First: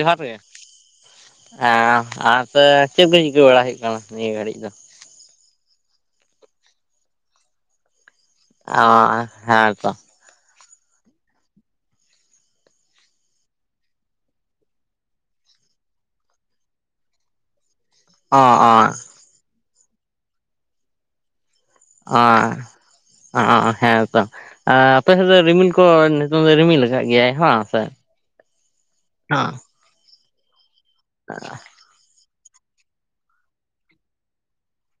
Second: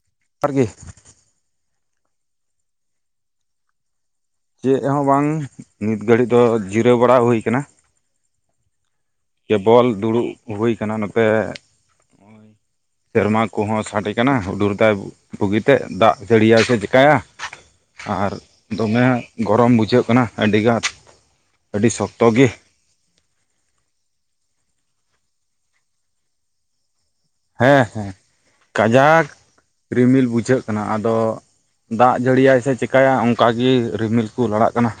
ᱡᱚᱦᱟᱨ ᱜᱮ, ᱟᱨ ᱪᱮᱫ ᱠᱚ ᱪᱤᱠᱟᱹ ᱵᱟᱲᱟ ᱦᱩᱭᱩᱜ ᱠᱟᱱᱟ ᱱᱤᱭᱟᱹ ᱜᱷᱟᱹᱲᱤᱡ ᱫᱚ? ᱪᱮᱫ ᱦᱚᱸ ᱵᱟᱝ ᱱᱤᱛ ᱜᱷᱟᱹᱲᱤᱡ ᱫᱚ ᱡᱤᱨᱟᱹᱣ ᱵᱟᱲᱟ ᱦᱩᱭ ᱟᱠᱟᱱᱟ। ᱟᱸ ᱡᱮ ᱵᱚᱞ ᱫᱩᱲᱩᱵ ᱦᱩᱭ ᱟᱠᱟᱱᱟ ᱱᱚᱛᱮ ᱥᱮᱨᱢᱟ ᱠᱚᱦᱚᱸ ᱥᱟᱰᱮ ᱠᱟᱱᱟ ᱦᱩᱰᱩᱨ ᱫᱟᱭ। ᱵᱩᱜᱤᱛᱮ ᱫᱟᱜ ᱡᱟᱹᱲᱤᱭᱟᱭ ᱥᱮ ᱪᱤᱠᱟᱭᱟᱭ? ᱟᱨ ᱚ ᱚ ᱫᱚᱢᱮ ᱜᱚᱨᱚᱢ ᱵᱩᱡᱷᱟᱹᱜ ᱠᱟᱱᱟ ᱟᱹᱰᱤᱜᱟᱱ। ᱟᱹᱰᱤ ᱥᱚᱠᱛᱚ ᱜᱮ ᱟ ᱟᱻ ᱦᱮᱸ ᱛᱚ ᱟᱯᱮᱥᱮᱫ ᱫᱚ ᱨᱤᱢᱤᱞ ᱠᱚ ᱱᱤᱛᱚᱝ ᱫᱚ ᱨᱤᱢᱤᱞ ᱟᱠᱟᱫ ᱜᱮᱭᱟᱭ? ᱦᱮᱸ ᱦᱮᱸ ᱠᱟᱡᱟᱠ ᱨᱤᱢᱤᱞ ᱵᱩᱡᱷᱟᱹᱜ ᱠᱟᱱᱟ ᱟᱫᱚ ᱫᱟᱜ ᱡᱟᱹᱲᱤᱭᱟᱭ ᱥᱮ ᱪᱮᱠᱟᱭᱟᱭ ᱚᱱᱠᱟ ᱜᱮ ᱨᱤᱢᱤᱞ ᱠᱚ ᱞᱟᱲᱟᱜ ᱠᱟᱱᱟ।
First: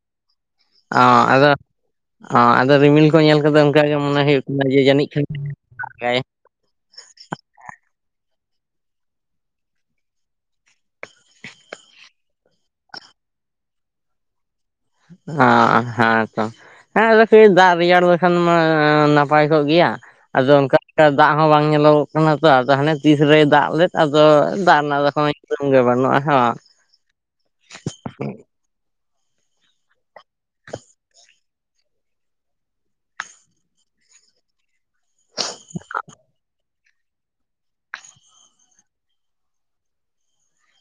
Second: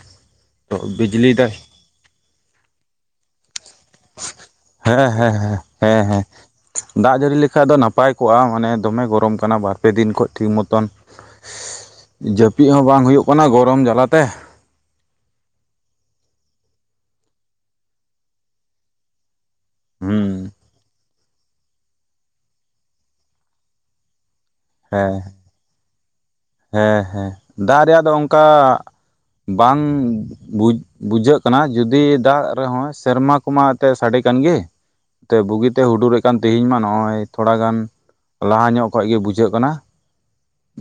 ᱵᱤᱡᱞᱤ ᱫᱟᱭ। ᱟᱸ ᱟᱫᱚ ᱨᱤᱢᱤᱞ ᱠᱚ ᱧᱮᱞ ᱠᱟᱛᱮ ᱚᱱᱠᱟ ᱜᱮ ᱢᱚᱱᱮ ᱦᱩᱭᱩᱜ ᱠᱟᱱᱟ ᱡᱮ ᱦᱮᱸ ᱡᱟᱹᱱᱤᱡ ᱠᱷᱟᱱ ᱦᱮᱸ ᱦᱮᱸ ᱦᱮᱸ ᱫᱟᱜᱟᱭ। ᱦᱮᱸ ᱫᱟᱜ ᱡᱟᱹᱲᱤ ᱞᱮᱠᱷᱟᱡ ᱫᱚ ᱱᱟᱯᱟᱭ ᱠᱚᱜᱼᱟ ᱢᱟᱱᱮ ᱫᱚᱢᱮ ᱜᱚᱨᱚᱢ ᱠᱟᱱᱟ ᱵᱟᱨ-ᱯᱮ ᱫᱤᱱ ᱠᱷᱚᱱ ᱴᱷᱤᱠ ᱢᱚᱛᱚᱱ ᱡᱟᱹᱯᱤᱫ ᱦᱚᱸ ᱵᱟᱝ ᱦᱩᱭᱩᱜ ᱠᱟᱱᱟ ᱜᱚᱨᱚᱢ ᱡᱟᱞᱟᱛᱮ। [unintelligible] ᱱᱟᱯᱟᱭ ᱠᱚᱜ ᱜᱮᱭᱟ ᱦᱩᱸ ᱟᱫᱚ ᱚᱱᱠᱟ ᱫᱟᱜ ᱦᱚᱸ ᱵᱟᱝ ᱧᱮᱞᱚᱜᱚᱜ ᱠᱟᱱᱟ ᱛᱚ ᱟᱫᱚ ᱦᱟᱱᱮ ᱛᱤᱥ ᱨᱮᱭ ᱫᱟᱜ ᱞᱮᱫ ᱟᱫᱚ ᱫᱟᱜ ᱦᱮᱸ ᱨᱮᱱᱟᱜ ᱫᱚ [unintelligible] ᱦᱮᱸ ᱦᱮᱸ ᱫᱟᱜ ᱨᱮᱭᱟᱜ ᱫᱚ ᱚᱱᱠᱟ ᱵᱟᱢ ᱵᱩᱡ ᱵᱩᱡᱷᱟᱹᱜ ᱠᱟᱱᱟ ᱡᱩᱫᱤ ᱫᱟᱜ ᱨᱮᱦᱚᱸ ᱥᱮᱨᱢᱟ ᱠᱚᱢᱟ ᱮᱱᱛᱮᱫ ᱥᱟᱰᱮ ᱠᱟᱱ ᱜᱮ। ᱛᱮ ᱵᱩᱜᱤᱛᱮ ᱦᱩᱰᱩᱨᱮᱫ ᱠᱟᱱ ᱛᱮᱦᱮᱧ ᱢᱟ ᱱᱚᱜᱼᱚᱭ। ᱛᱷᱚᱲᱟ ᱜᱟᱱ ᱞᱟᱦᱟ ᱧᱚᱜ ᱠᱷᱚᱭ ᱜᱮ ᱵᱩᱡᱷᱟᱹᱜ ᱠᱟᱱᱟ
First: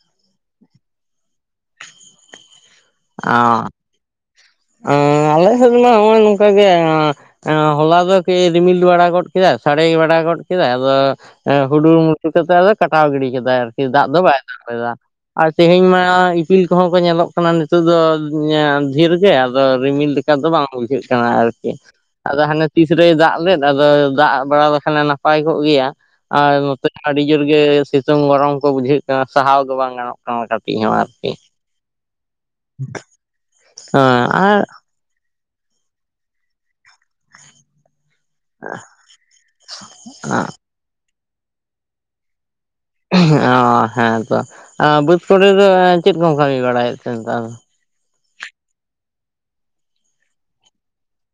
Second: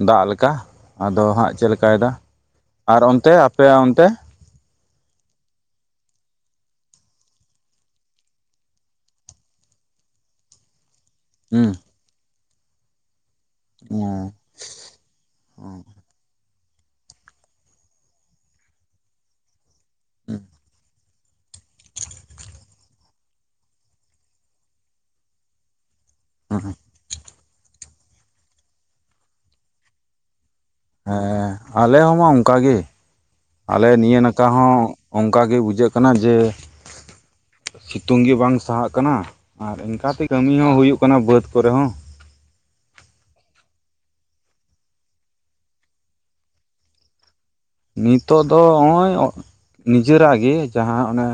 ᱫᱟᱜ ᱞᱮᱠᱟ। ᱠᱟ ᱟᱫᱚ ᱦᱟᱸᱜ ᱪᱮᱫ ᱞᱮᱠᱟᱭ ᱮᱫᱟ, ᱟᱨ ᱚᱱᱛᱮ ᱚ ᱟᱯᱮᱭᱟᱜ ᱚᱱᱛᱮ? ᱟᱞᱮ ᱥᱮᱛ ᱢᱟ ᱱᱚᱜᱼᱚᱭ ᱱᱚᱝᱠᱟᱜ ᱜᱮ। ᱦᱚᱞᱟ ᱫᱚ ᱠᱟ. ᱭ ᱨᱤᱢᱤᱞ ᱵᱟᱲᱟ ᱜᱚᱫ ᱠᱮᱫᱟ ᱥᱟᱲᱮ ᱵᱟᱲᱟ ᱜᱚᱫ ᱠᱮᱫᱟ ᱟᱫᱚ ᱦᱩᱸ ᱦᱩᱰᱩᱨ ᱢᱩᱪᱩ ᱠᱟᱛᱮ ᱠᱟᱴᱟᱣ ᱜᱤᱰᱤ ᱠᱮᱫᱟᱭ ᱟᱨᱠᱤ ᱫᱟᱜ ᱫᱚ ᱦᱮᱸ ᱵᱟᱭ ᱫᱟᱜ। ᱫᱟᱜ ᱞᱮᱫᱟ, ᱟᱨ ᱛᱮᱦᱮᱧ ᱢᱟ ᱤᱯᱤᱞ ᱠᱚᱦᱚᱸ ᱠᱚ ᱧᱮᱞᱚᱜ ᱠᱟᱱᱟ ᱱᱤᱛ ᱱᱤᱛᱚᱜ ᱫᱚ ᱫᱷᱤᱨ ᱜᱮ ᱟᱫᱚ ᱨᱤᱢᱤᱞ ᱞᱮᱠᱟ ᱫᱚ ᱵᱟᱝ ᱵᱩᱡᱷᱟᱹᱜ ᱠᱟᱱᱟ ᱟᱨ ᱠᱤ। ᱟᱫᱚ ᱦᱟᱱᱮ ᱛᱤᱥ ᱨᱮᱭ ᱫᱟᱜ ᱞᱮᱫ ᱟᱫᱚ ᱫᱟᱜ ᱵᱟᱲᱟ ᱞᱮᱠᱷᱟᱱᱮ ᱱᱟᱯᱟᱭ ᱠᱚᱜ ᱜᱮᱭᱟ। ᱟᱨ ᱱᱚᱛᱮ ᱟᱹᱰᱤ ᱡᱳᱨ ᱜᱮ ᱥᱤᱛᱩᱝ ᱜᱚᱨᱚᱢ ᱠᱚ ᱵᱩᱡᱷᱟᱹᱜ ᱠᱟᱱᱟ ᱥᱟᱦᱟᱣ ᱜᱮ ᱵᱟᱝ ᱜᱟᱱᱚᱜ ᱠᱟᱱᱟ। ᱟᱨ [unintelligible] ᱟᱨᱠᱤ ᱟᱞᱮ ᱦᱚᱸᱢᱟ ᱚᱱᱠᱟ ᱜᱮ ᱟᱞᱮ ᱱᱤᱭᱟᱹ ᱦᱮᱸ ᱱᱟᱠᱷᱟ ᱟᱨ ᱦᱚᱸ ᱚᱱᱠᱟ ᱜᱮ ᱵᱩᱡᱷᱟᱹᱜ ᱠᱟᱱᱟ ᱡᱮ ᱥᱤᱛᱩᱝ ᱜᱮ ᱵᱟᱝ ᱥᱟᱦᱟᱜ ᱠᱟᱱᱟ ᱟᱨ ᱤᱱᱠᱟᱹᱛᱮ ᱠᱟᱹᱢᱤ ᱦᱚᱸᱦᱩᱭᱩᱜ ᱠᱟᱱᱟ ᱵᱟᱹᱫ ᱠᱚᱨᱮᱦᱚᱸ। ᱚ ᱦᱮᱸ ᱛᱚ ᱵᱟᱹᱫᱽ ᱠᱚᱨᱮ ᱫᱚ ᱪᱮᱫ ᱠᱚᱢ ᱠᱟᱹᱢᱤ ᱵᱟᱲᱟᱭᱮᱫ ᱛᱮ ᱱᱮᱛᱟᱨ ᱫᱚ? ᱱᱤᱛᱚᱜ ᱫᱚ ᱱᱚᱜᱼᱚᱭ ᱱᱤᱡᱮᱨᱟᱜ ᱜᱮ ᱡᱟᱦᱟᱸ ᱚᱱᱮ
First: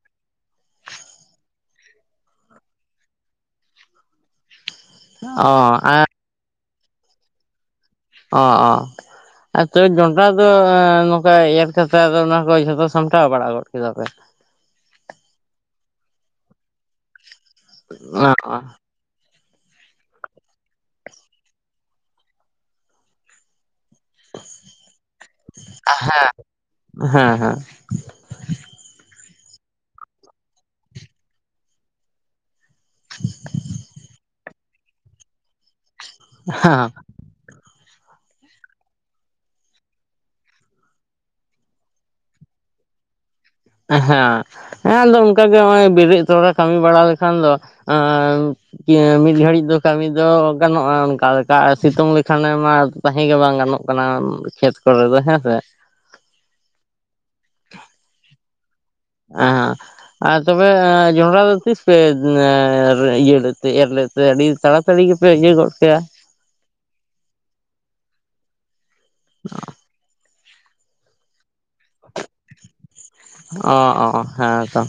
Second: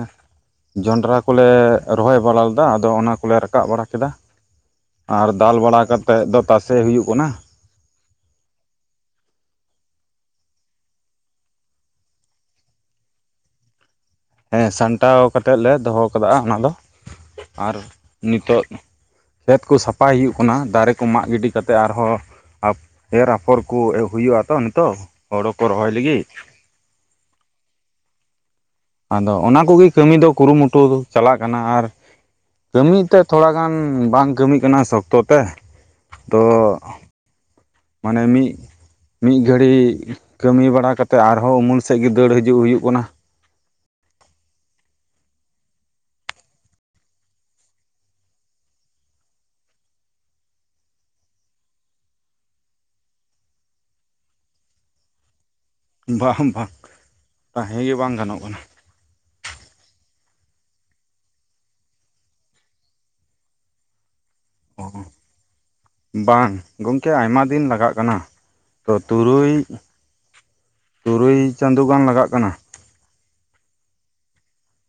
ᱡᱚᱸᱰᱨᱟ ᱠᱚᱞᱮ ᱨᱚᱦᱚᱭ ᱵᱟᱲᱟ ᱞᱮᱫᱟ ᱟᱫᱚ ᱚᱱᱟ ᱠᱚᱞᱮ ᱨᱟᱠᱟᱵ ᱵᱟᱲᱟ ᱠᱮᱫᱟ। ᱟᱨ ᱚ ᱫᱟᱞ ᱵᱟᱲᱟ ᱟᱨ ᱠᱟᱛᱮᱫ ᱫᱚ ᱛᱟᱥᱮ ᱦᱩᱭᱩᱜ ᱠᱟᱱᱟ। ᱚ ᱚ ᱟᱨ ᱛᱚᱵᱮ ᱡᱚᱱᱰᱨᱟ ᱫᱚ ᱱᱚᱝᱠᱟ ᱮᱨ ᱠᱟᱛᱮ ᱫᱚ ᱚᱱᱟ ᱠᱚ ᱡᱷᱚᱛᱚ ᱥᱟᱢᱴᱟᱣ ᱵᱟᱲᱟ ᱜᱚᱫ ᱠᱮᱫᱟ ᱯᱮ ᱦᱮᱸ ᱥᱟᱢᱴᱟᱣ ᱠᱟᱛᱮᱜ ᱞᱮ ᱫᱚᱦᱚ ᱠᱟᱫᱟ ᱚᱱᱟ ᱫᱚ ᱟᱨ ᱚ ᱱᱤᱛᱚᱜ ᱠᱷᱮᱛ ᱠᱚ ᱥᱟᱯᱷᱟᱭ ᱦᱩᱭᱩᱜ ᱠᱟᱱᱟ ᱫᱟᱨᱮ ᱠᱚ ᱢᱟᱜ ᱜᱤᱰᱤ ᱠᱟᱛᱮ ᱟᱨᱦᱚᱸ ᱮᱨ ᱟᱯᱷᱚᱨ ᱠᱚ ᱦᱩᱭᱩᱜᱼᱟ ᱛᱚ ᱱᱤᱛᱚᱜ ᱦᱳᱲᱳ ᱠᱚ ᱨᱚᱦᱚᱭ ᱞᱟᱹᱜᱤᱫ ᱦᱮᱸ ᱦᱮᱸ ᱟᱫᱚ ᱚᱱᱟ ᱠᱚᱜᱮ ᱠᱟᱹᱢᱤ ᱫᱚ ᱠᱩᱨᱩ ᱢᱩᱴᱩ ᱪᱟᱞᱟᱜ ᱠᱟᱱᱟ ᱟᱨ ᱠᱟᱹᱢᱤ ᱛᱮ ᱛᱷᱚᱲᱟ ᱜᱟᱱ ᱵᱟᱝ ᱠᱟᱹᱢᱤ ᱠᱟᱱᱟ ᱥᱚᱠᱛᱚ ᱛᱮ ᱛᱚ ᱢᱟᱱᱮ ᱢᱤᱫ ᱢᱤᱫ ᱜᱷᱟᱹᱲᱤᱡ ᱠᱟᱹᱢᱤ ᱵᱟᱲᱟ ᱠᱟᱛᱮ ᱟᱨᱦᱚᱸ ᱩᱢᱩᱞ ᱥᱮᱫ ᱜᱮ ᱫᱟᱹᱲ ᱦᱤᱡᱩᱜ ᱦᱩᱭᱩᱜ ᱠᱟᱱᱟ ᱦᱮᱸ᱾ ᱦᱮᱸ ᱟᱫᱚ ᱚᱱᱠᱟᱜᱮ ᱱᱚᱜ-ᱚᱭ ᱵᱮᱨᱮᱫ ᱛᱚᱨᱟ ᱠᱟᱹᱢᱤ ᱵᱟᱲᱟ ᱞᱮᱠᱷᱟᱱ ᱫᱚ ᱮᱸ ᱢᱤᱫ ᱜᱷᱟᱹᱲᱤᱡ ᱫᱚ ᱠᱟᱹᱢᱤ ᱫᱚ ᱜᱟᱱᱚᱜᱼᱟ ᱚᱱᱠᱟ ᱞᱮᱠᱟ ᱥᱤᱛᱩᱝ ᱞᱮᱠᱷᱟᱱᱮ ᱢᱟ ᱛᱟᱦᱮᱸ ᱜᱮ ᱵᱟᱝ ᱜᱟᱱᱚᱜ ᱠᱟᱱᱟ ᱠᱷᱮᱛ ᱠᱚᱨᱮ ᱫᱚ ᱦᱮᱸᱥᱮ ᱵᱟᱝ ᱵᱟᱝ ᱛᱟᱦᱮᱸ ᱜᱮ ᱵᱟᱝ ᱜᱟᱱᱚᱜ ᱠᱟᱱᱟ᱾ ᱮᱸ ᱟᱨ ᱛᱚᱵᱮ ᱡᱚᱸᱰᱨᱟ ᱫᱚ ᱛᱤᱥ ᱯᱮ ᱤᱭᱟᱹ ᱞᱮᱫ ᱛᱮ ᱮᱨ ᱞᱮᱫ ᱛᱮ ᱟᱹᱰᱤ ᱛᱟᱲᱟ ᱚ ᱛᱟᱹᱲᱤ ᱜᱮᱯᱮ ᱤᱭᱟᱹ ᱜᱚᱫ ᱠᱮᱼᱟ ᱵᱟᱝ ᱜᱚᱝᱠᱮ ᱟᱭᱢᱟ ᱫᱤᱱ ᱞᱟᱜᱟᱜ ᱠᱟᱱᱟ ᱛᱚ ᱛᱩᱨᱩᱭ ᱛᱩᱨᱩᱭ ᱪᱟᱸᱫᱳ ᱜᱟᱱ ᱞᱟᱜᱟᱜ ᱠᱟᱱᱟ ᱚ ᱚ ᱦᱮᱸᱛᱚ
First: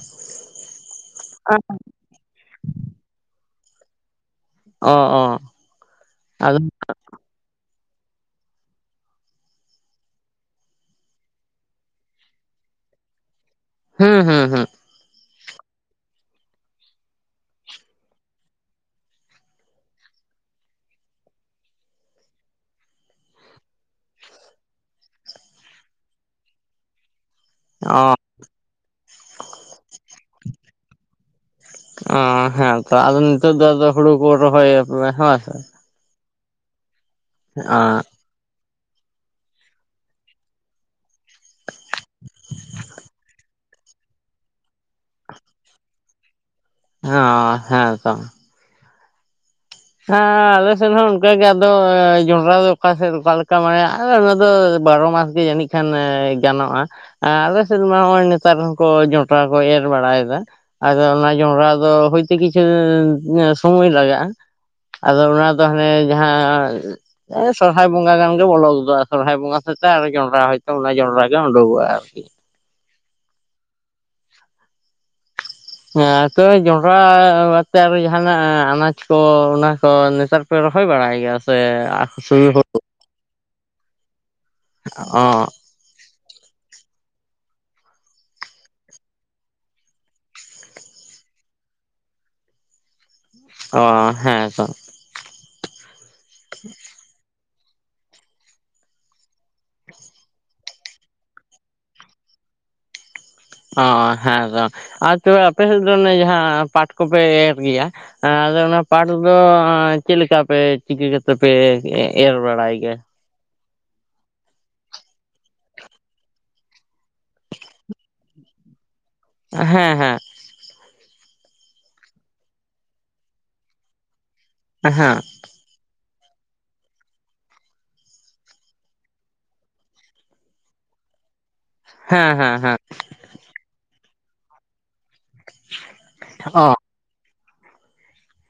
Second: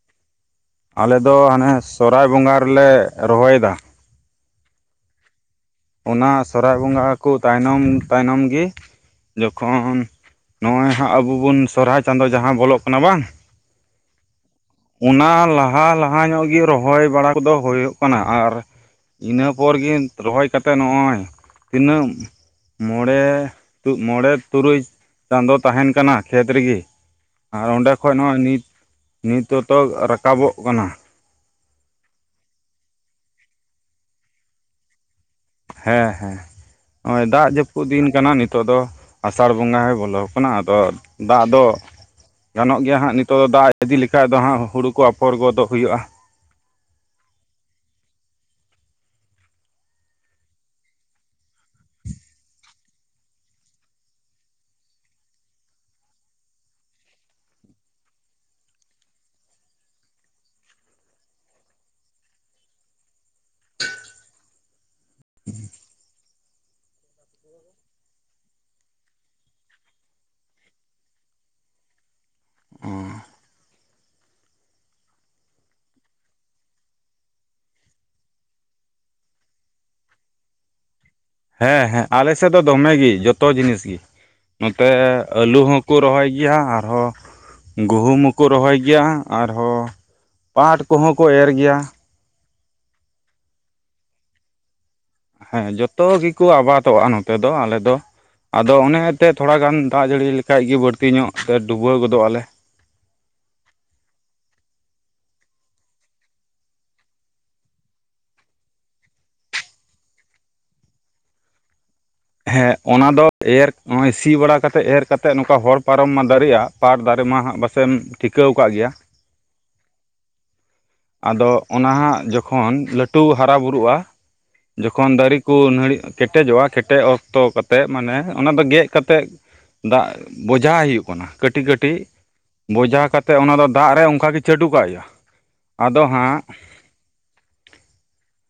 ᱟᱞᱮ ᱫᱚ ᱦᱟᱱᱮ ᱥᱚᱨᱦᱟᱭ ᱵᱚᱸᱜᱟ ᱨᱮᱞᱮ ᱨᱚᱦᱚᱭ ᱮᱫᱟ᱾ ᱚᱸ ᱚᱸ ᱚᱱᱟ ᱥᱚᱨᱦᱟᱭ ᱵᱚᱸᱜᱟ ᱠᱚ ᱛᱟᱭᱱᱚᱢ ᱛᱟᱭᱱᱚᱢ ᱜᱮ ᱡᱚᱠᱷᱚᱱ ᱱᱚᱜᱼᱚᱭ ᱦᱟᱸᱜ ᱟᱵᱚ ᱵᱚᱱ ᱥᱚᱨᱦᱟᱭ ᱪᱟᱸᱫᱳ ᱡᱟᱦᱟᱸ ᱵᱚᱞᱚᱜ ᱠᱟᱱᱟ ᱵᱟᱝ ᱦᱩᱸ ᱦᱩᱸ ᱦᱩᱸ ᱚᱱᱟ ᱞᱟᱦᱟ ᱞᱟᱦᱟ ᱧᱚᱜ ᱜᱮ ᱨᱚᱦᱚᱭ ᱵᱟᱲᱟ ᱠᱚᱫᱚ ᱦᱩᱭᱩᱜ ᱠᱟᱱᱟ ᱟᱨ ᱤᱱᱟᱹ ᱯᱚᱨ ᱜᱮ ᱨᱚᱦᱚᱭ ᱠᱟᱛᱮ ᱱᱚᱜᱼᱚᱭ ᱛᱤᱱᱟᱹᱜ ᱢᱚᱬᱮ ᱢᱚᱬᱮ ᱛᱩᱨᱩᱭ ᱪᱟᱸᱫᱳ ᱛᱟᱦᱮᱱ ᱠᱟᱱᱟ ᱠᱷᱮᱛ ᱨᱮᱜᱮ ᱟᱨ ᱚᱸᱰᱮ ᱚ ᱠᱷᱚᱡ ᱱᱚᱜ ᱼᱚᱭ ᱱᱤᱛ ᱱᱤᱛ ᱛᱚᱛᱚ ᱨᱟᱠᱟᱵᱚᱜ ᱠᱟᱱᱟ ᱚᱸ ᱦᱮᱸ ᱛᱚ ᱟᱫᱚ ᱱᱤᱛᱚᱜ ᱫᱚ ᱦᱩᱲᱩ ᱠᱚ ᱨᱚᱦᱚᱭ ᱦᱮᱸ ᱥᱮ ᱦᱮᱸ ᱦᱮᱸ ᱱᱚᱼᱚᱭ ᱫᱟᱜ ᱚ ᱡᱟᱹᱯᱩᱫ ᱫᱤᱱ ᱠᱟᱱᱟ ᱱᱤᱛᱚᱜ ᱱᱤᱛᱚᱜ ᱫᱚ ᱟᱥᱟᱲ ᱵᱚᱸᱜᱟ ᱦᱚᱸ ᱵᱚᱞᱚ ᱟᱠᱟᱱᱟ ᱟᱫᱚ ᱫᱟᱜ ᱫᱚ ᱜᱟᱱᱚᱜ ᱜᱮᱭᱟ ᱦᱟᱸᱜ ᱱᱤᱛᱚᱜ ᱫᱚ ᱫᱟᱜ ᱤᱫᱤ ᱞᱮᱠᱷᱟᱡ ᱫᱚ ᱦᱟᱸᱜ ᱦᱩᱲᱩ ᱠᱚ ᱟᱯᱷᱚᱨ ᱜᱚᱫᱚᱜ ᱦᱩᱭᱩᱜᱼᱟ᱾ ᱚᱸ ᱦᱮᱸᱛᱚ ᱦᱮᱸ ᱟᱞᱮ ᱥᱮᱱ ᱦᱚᱸ ᱚᱱᱠᱟ ᱜᱮ ᱟᱫᱚ ᱡᱚᱱᱰᱨᱟ ᱫᱚ ᱚᱠᱟ ᱥᱮᱱ ᱚᱠᱟ ᱞᱮᱠᱟ ᱢᱟᱱᱮ ᱚᱱᱟ ᱫᱚ ᱵᱟᱨᱚ ᱢᱟᱥ ᱜᱮ ᱡᱟᱹᱱᱤᱡ ᱠᱷᱟᱱ ᱜᱟᱱᱚᱜᱼᱟ ᱟᱞᱮ ᱥᱮᱫ ᱢᱟ ᱦᱚᱸᱜᱼᱚᱭ ᱱᱮᱛᱟᱨ ᱦᱚᱸᱠᱚ ᱡᱚᱱᱰᱨᱟ ᱠᱚ ᱮᱨ ᱵᱟᱲᱟᱭᱮᱫᱟ᱾ ᱟᱫᱚ ᱚᱱᱟ ᱡᱚᱱᱰᱨᱟ ᱫᱚ ᱦᱚᱭᱛᱳ ᱠᱤᱪᱷᱩ ᱥᱚᱢᱚᱭ ᱞᱟᱜᱟᱜᱼᱟ ᱟᱫᱚ ᱚᱱᱟ ᱫᱚ ᱦᱟᱱᱮ ᱡᱟᱦᱟᱸ ᱦᱮᱸ ᱥᱚᱨᱦᱟᱭ ᱵᱚᱸᱜᱟ ᱜᱟᱱ ᱜᱮ ᱵᱚᱞᱚ ᱜᱚᱫᱚᱜᱼᱟ ᱥᱚᱨᱦᱟᱭ ᱵᱚᱸᱜᱟ ᱥᱟᱛᱮᱜ ᱟᱨᱚ ᱡᱚᱸᱰᱨᱟ ᱦᱚᱭᱛᱳ ᱚᱱᱟ ᱡᱚᱸᱰᱨᱟ ᱜᱮ ᱩᱰᱩᱠᱚᱜᱼᱟ ᱟᱨᱠᱤ ᱦᱮᱸ ᱛᱚᱵᱮ ᱡᱚᱱᱰᱨᱟ ᱵᱟᱫ ᱛᱮ ᱟᱨᱚ ᱡᱟᱦᱱᱟᱜ ᱟᱱᱟᱡ ᱠᱚ ᱚᱱᱟ ᱠᱚ ᱱᱮᱛᱟᱨ ᱯᱮ ᱨᱚᱦᱚᱭ ᱵᱟᱲᱟᱭ ᱜᱮᱭᱟ ᱥᱮ ᱦᱮᱸ ᱦᱮᱸ ᱟᱞᱮ ᱥᱩᱫᱩ ᱥᱮᱫ ᱫᱚ ᱫᱚᱢᱮ ᱜᱮ ᱡᱚᱛᱚ ᱡᱤᱱᱤᱥ ᱜᱮ ᱱᱚᱛᱮ ᱚ ᱟᱹᱞᱩ ᱦᱚᱸ ᱠᱚ ᱨᱚᱦᱚᱭ ᱜᱮᱭᱟ ᱟᱨᱦᱚᱸ ᱜᱩᱦᱩᱢ ᱦᱚᱸᱠᱚ ᱨᱚᱦᱚᱭ ᱜᱮᱭᱟ ᱟᱨᱦᱚᱸ᱾ ᱯᱟᱴ ᱠᱚᱦᱚᱸ ᱠᱚ ᱮᱨ ᱜᱮᱭᱟ ᱚᱸ ᱦᱮᱸ ᱛᱚ ᱦᱮᱸ ᱡᱚᱛᱚ ᱜᱮᱠᱚ ᱟᱵᱟᱫᱚᱜᱼᱟ ᱱᱚᱛᱮ ᱫᱚ ᱟᱞᱮ ᱫᱚ ᱟᱫᱚ ᱚᱱᱮ ᱮᱱᱛᱮ ᱛᱷᱚᱲᱟ ᱜᱟᱱ ᱫᱟᱜ ᱡᱟᱹᱲᱤ ᱞᱮᱠᱷᱟᱡ ᱜᱮ ᱵᱟᱹᱲᱛᱤ ᱧᱚᱜ ᱛᱮ ᱰᱩᱵᱟᱹᱣ ᱜᱚᱫᱚᱜ ᱟᱞᱮ ᱚ ᱦᱮᱸ ᱛᱚ ᱟᱨ ᱛᱚᱵᱮ ᱟᱯᱮ ᱥᱮᱫ ᱫᱚ ᱚᱱᱮ ᱡᱟᱦᱟᱸ ᱯᱟᱴ ᱠᱚᱯᱮ ᱮᱨ ᱜᱮᱭᱟ᱾ ᱟᱫᱚ ᱚᱱᱟ ᱯᱟᱴ ᱫᱚ ᱪᱮᱫ ᱞᱮᱠᱟ ᱯᱮ ᱪᱤᱠᱟᱹ ᱠᱟᱛᱮ ᱯᱮ, ᱮ ᱮᱨ ᱵᱟᱲᱟᱭ ᱦᱮᱸ ᱜᱮᱭᱟ? ᱚᱱᱟ ᱫᱚ ᱮᱨ ᱱᱚᱜᱼᱚᱭ ᱥᱤ ᱵᱟᱲᱟ ᱠᱟᱛᱮᱫ ᱮᱨ ᱠᱟᱛᱮᱫ ᱱᱚᱝᱠᱟ ᱦᱚᱲ ᱯᱟᱨᱚᱢ ᱢᱟ ᱫᱟᱨᱮᱜ-ᱟ ᱯᱟᱴ ᱫᱟᱨᱮ ᱢᱟ ᱦᱟᱸᱜ ᱵᱟᱥᱮᱢ ᱴᱤᱠᱟᱹᱣ ᱠᱟᱜ ᱜᱮᱭᱟ᱾ ᱦᱮᱸ ᱦᱮᱸ᱾ ᱟᱫᱚ ᱚᱱᱟ ᱦᱟᱸᱟᱜ ᱡᱚᱠᱷᱚᱱ ᱞᱟᱹᱴᱩ ᱦᱟᱨᱟ ᱵᱩᱨᱩᱜ-ᱟ, ᱡᱚᱠᱷᱚᱱ ᱦᱮᱸ ᱫᱟᱨᱮ ᱠᱚ ᱱᱟᱹᱲᱤᱜ ᱠᱮᱴᱮᱡᱚᱜᱼᱟ ᱠᱮᱴ ᱴᱮ ᱚᱠᱛᱚ ᱠᱟᱛᱮᱫ ᱢᱟᱱᱮ ᱚᱱᱟ ᱫᱚ ᱜᱮᱜ ᱠᱟᱛᱮᱫ ᱫᱟᱜ ᱵᱚᱡᱷᱟ ᱦᱩᱭᱩᱜ ᱠᱟᱱᱟ᱾ ᱠᱟᱹᱴᱤᱡ ᱠᱟᱹᱴᱤᱡ ᱦᱮᱸ ᱦᱮᱸ ᱦᱮᱸ ᱵᱚᱡᱟ ᱠᱟᱛᱮᱫ ᱚᱱᱟ ᱫᱚ ᱫᱟᱜ ᱨᱮ ᱚᱱᱠᱟ ᱜᱤ ᱪᱟᱹᱰᱩ ᱠᱟᱜ ᱦᱩᱭᱩᱜ-ᱟ᱾ ᱟᱫᱚ ᱦᱟᱸᱜ ᱚ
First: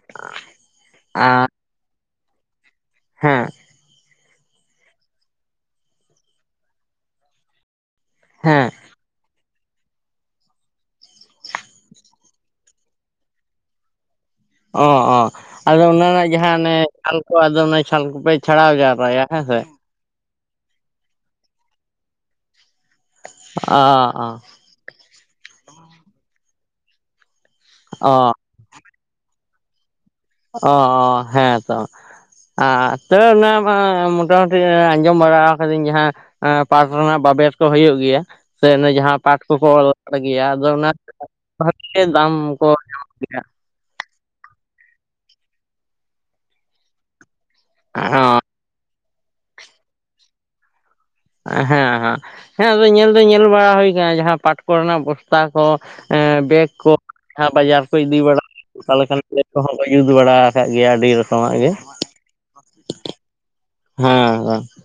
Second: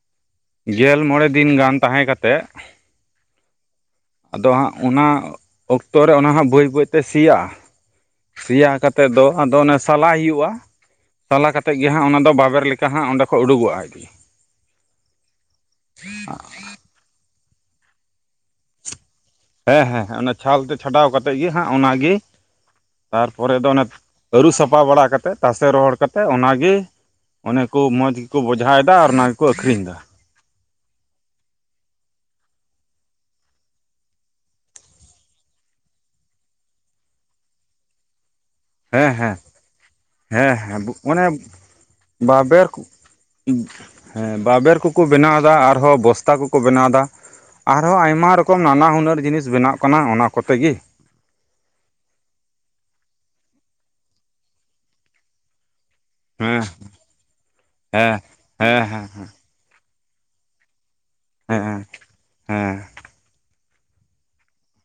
[unintelligible] ᱜᱮᱞ ᱢᱚᱬᱮ ᱟᱨ ᱫᱤᱱ ᱜᱟᱱ ᱛᱟᱦᱮᱸ ᱠᱟᱛᱮᱜ ᱦᱮᱸ ᱟᱫᱚ ᱦᱟᱸᱜ ᱚᱱᱟ ᱚᱠᱛᱚᱨᱮ ᱚᱱᱟ ᱦᱟᱸᱜ ᱵᱟᱹᱭ ᱵᱟᱹᱭᱛᱮ ᱥᱤᱭᱟᱜᱼᱟ᱾ ᱥᱤᱭᱟ ᱦᱮᱸ ᱠᱟᱛᱮᱫ ᱫᱚ ᱟᱫᱚ ᱚᱱᱮ ᱥᱟᱞᱟᱭ ᱦᱩᱭᱩᱜᱼᱟ᱾ ᱥᱟᱞᱟ ᱠᱟᱛᱮᱫ ᱜᱮ ᱦᱟᱸᱟᱜ ᱚᱱᱟᱫᱚ ᱵᱟᱵᱮᱨ ᱞᱮᱠᱟ ᱦᱟᱸᱜ ᱚᱸᱰᱮᱠᱷᱚᱡ ᱩᱰᱩᱜᱚᱜᱼᱟ ᱟᱡ ᱛᱤᱜᱤ᱾ ᱚ ᱚ ᱟᱫᱚ ᱚᱱᱮ ᱚᱱᱟ ᱡᱟᱦᱟᱸ ᱚᱱᱮ ᱪᱷᱟᱞ ᱠᱚ ᱟᱫᱚ ᱚᱱᱟ ᱪᱷᱟᱞ ᱠᱚᱯᱮ ᱪᱷᱟᱲᱟᱣ ᱡᱟᱣᱨᱟᱭᱟ ᱦᱮᱸ ᱥᱮ? ᱦᱮ ᱦᱮ ᱚᱱᱟ ᱪᱷᱟᱞ ᱛᱮᱫ ᱪᱷᱟᱰᱟᱣ ᱠᱟᱛᱮ ᱜᱮ ᱦᱟᱸᱜ ᱚᱱᱟᱜᱤ ᱛᱟᱨᱯᱚᱨᱮ ᱫᱚ ᱚ ᱚᱱᱮ ᱚ ᱟᱹᱨᱩ ᱥᱟᱯ ᱥᱟᱯᱷᱟ ᱵᱟᱲᱟ ᱠᱟᱛᱮ ᱛᱟᱥᱮ ᱨᱚᱦᱚᱲ ᱠᱟᱛᱮ ᱚᱱᱟᱜᱮ ᱚᱱᱮ ᱠᱚ ᱢᱚᱡᱽ ᱚ ᱜᱮᱠᱚ ᱵᱚᱡ᱾ ᱡᱷᱟᱭᱫᱟ ᱟᱨ ᱚᱱᱟ ᱜᱮᱠᱚ ᱟᱠᱷᱨᱤᱧ ᱫᱟ᱾ ᱚ ᱚ ᱦᱮᱸ ᱛᱚ ᱟ ᱛᱚ ᱚᱱᱟ ᱢᱟ ᱢᱚᱴᱟᱢᱩᱴᱤ ᱟᱸᱡᱚᱢ ᱵᱟᱲᱟ ᱟᱠᱟᱫᱤᱧ ᱡᱟᱦᱟᱸ ᱮᱸ ᱯᱟᱴ ᱨᱮᱱᱟᱜ ᱵᱟᱵᱮᱨ ᱠᱚ ᱦᱩᱭᱩᱜ ᱜᱮᱭᱟ᱾ ᱥᱮ ᱚᱱᱮ ᱦᱮᱸ ᱡᱟᱦᱟᱸ ᱦᱮᱸ ᱯᱟᱴᱷ ᱠᱚᱠᱚ ᱚᱞ ᱜᱮᱭᱟ ᱦᱮᱸ ᱟᱫᱚ ᱦᱮᱸ ᱚᱱᱟ ᱚᱱᱮ ᱵᱷᱟᱜᱮᱜᱮ ᱫᱟᱢ ᱵᱟᱵᱮᱨ ᱠᱚ ᱧᱟᱢᱚᱜ ᱜᱮᱭᱟ᱾ ᱦᱮᱸ ᱵᱟᱵᱮᱨ ᱠᱚᱠᱚ ᱵᱮᱱᱟᱣ ᱮᱫᱟ ᱟᱨᱦᱚᱸ ᱵᱚᱥᱛᱟ ᱠᱚᱠᱚ ᱵᱮᱱᱟᱣ ᱮᱫᱟ ᱟᱨᱦᱚᱸ ᱟᱭᱢᱟ ᱨᱚᱠ ᱠᱚ ᱱᱟᱱᱟ ᱦᱩᱱᱟᱹᱨ ᱡᱤᱱᱤᱥ ᱵᱮᱱᱟᱜ ᱠᱟᱱᱟ ᱚᱱᱟ ᱠᱚᱛᱮ ᱜᱤ᱾ ᱦᱮᱸ ᱦᱮᱸ ᱦᱮᱸ ᱟᱫᱚ ᱧᱮᱞ ᱫᱚ ᱧᱮᱞ ᱵᱟᱲᱟ ᱦᱩᱭ ᱟᱠᱟᱱᱟ ᱡᱟᱦᱟᱸ ᱯᱟᱴᱷ ᱠᱚᱨᱮᱱᱟᱜ ᱵᱚᱥᱛᱟ ᱠᱚ, ᱮᱸ ᱦᱮᱸ ᱵᱮᱜᱽ ᱠᱚ ᱡᱟᱦᱟᱸ ᱵᱟᱡᱟᱨ ᱠᱚ ᱤᱫᱤ ᱦᱮᱸ ᱵᱟᱲᱟ ᱦᱮᱸ ᱦᱮᱸ ᱦᱩᱭᱩᱜ [unintelligible] ᱠᱚᱦᱚᱸ ᱠᱚ ᱡᱩᱛ ᱵᱟᱲᱟ ᱠᱟᱜ ᱜᱮᱭᱟ ᱟᱹᱰᱤ ᱨᱚᱠᱚᱢᱟᱜ ᱜᱮ᱾ ᱦᱮᱸ ᱦᱮᱸ ᱦᱮᱸ ᱛᱚ᱾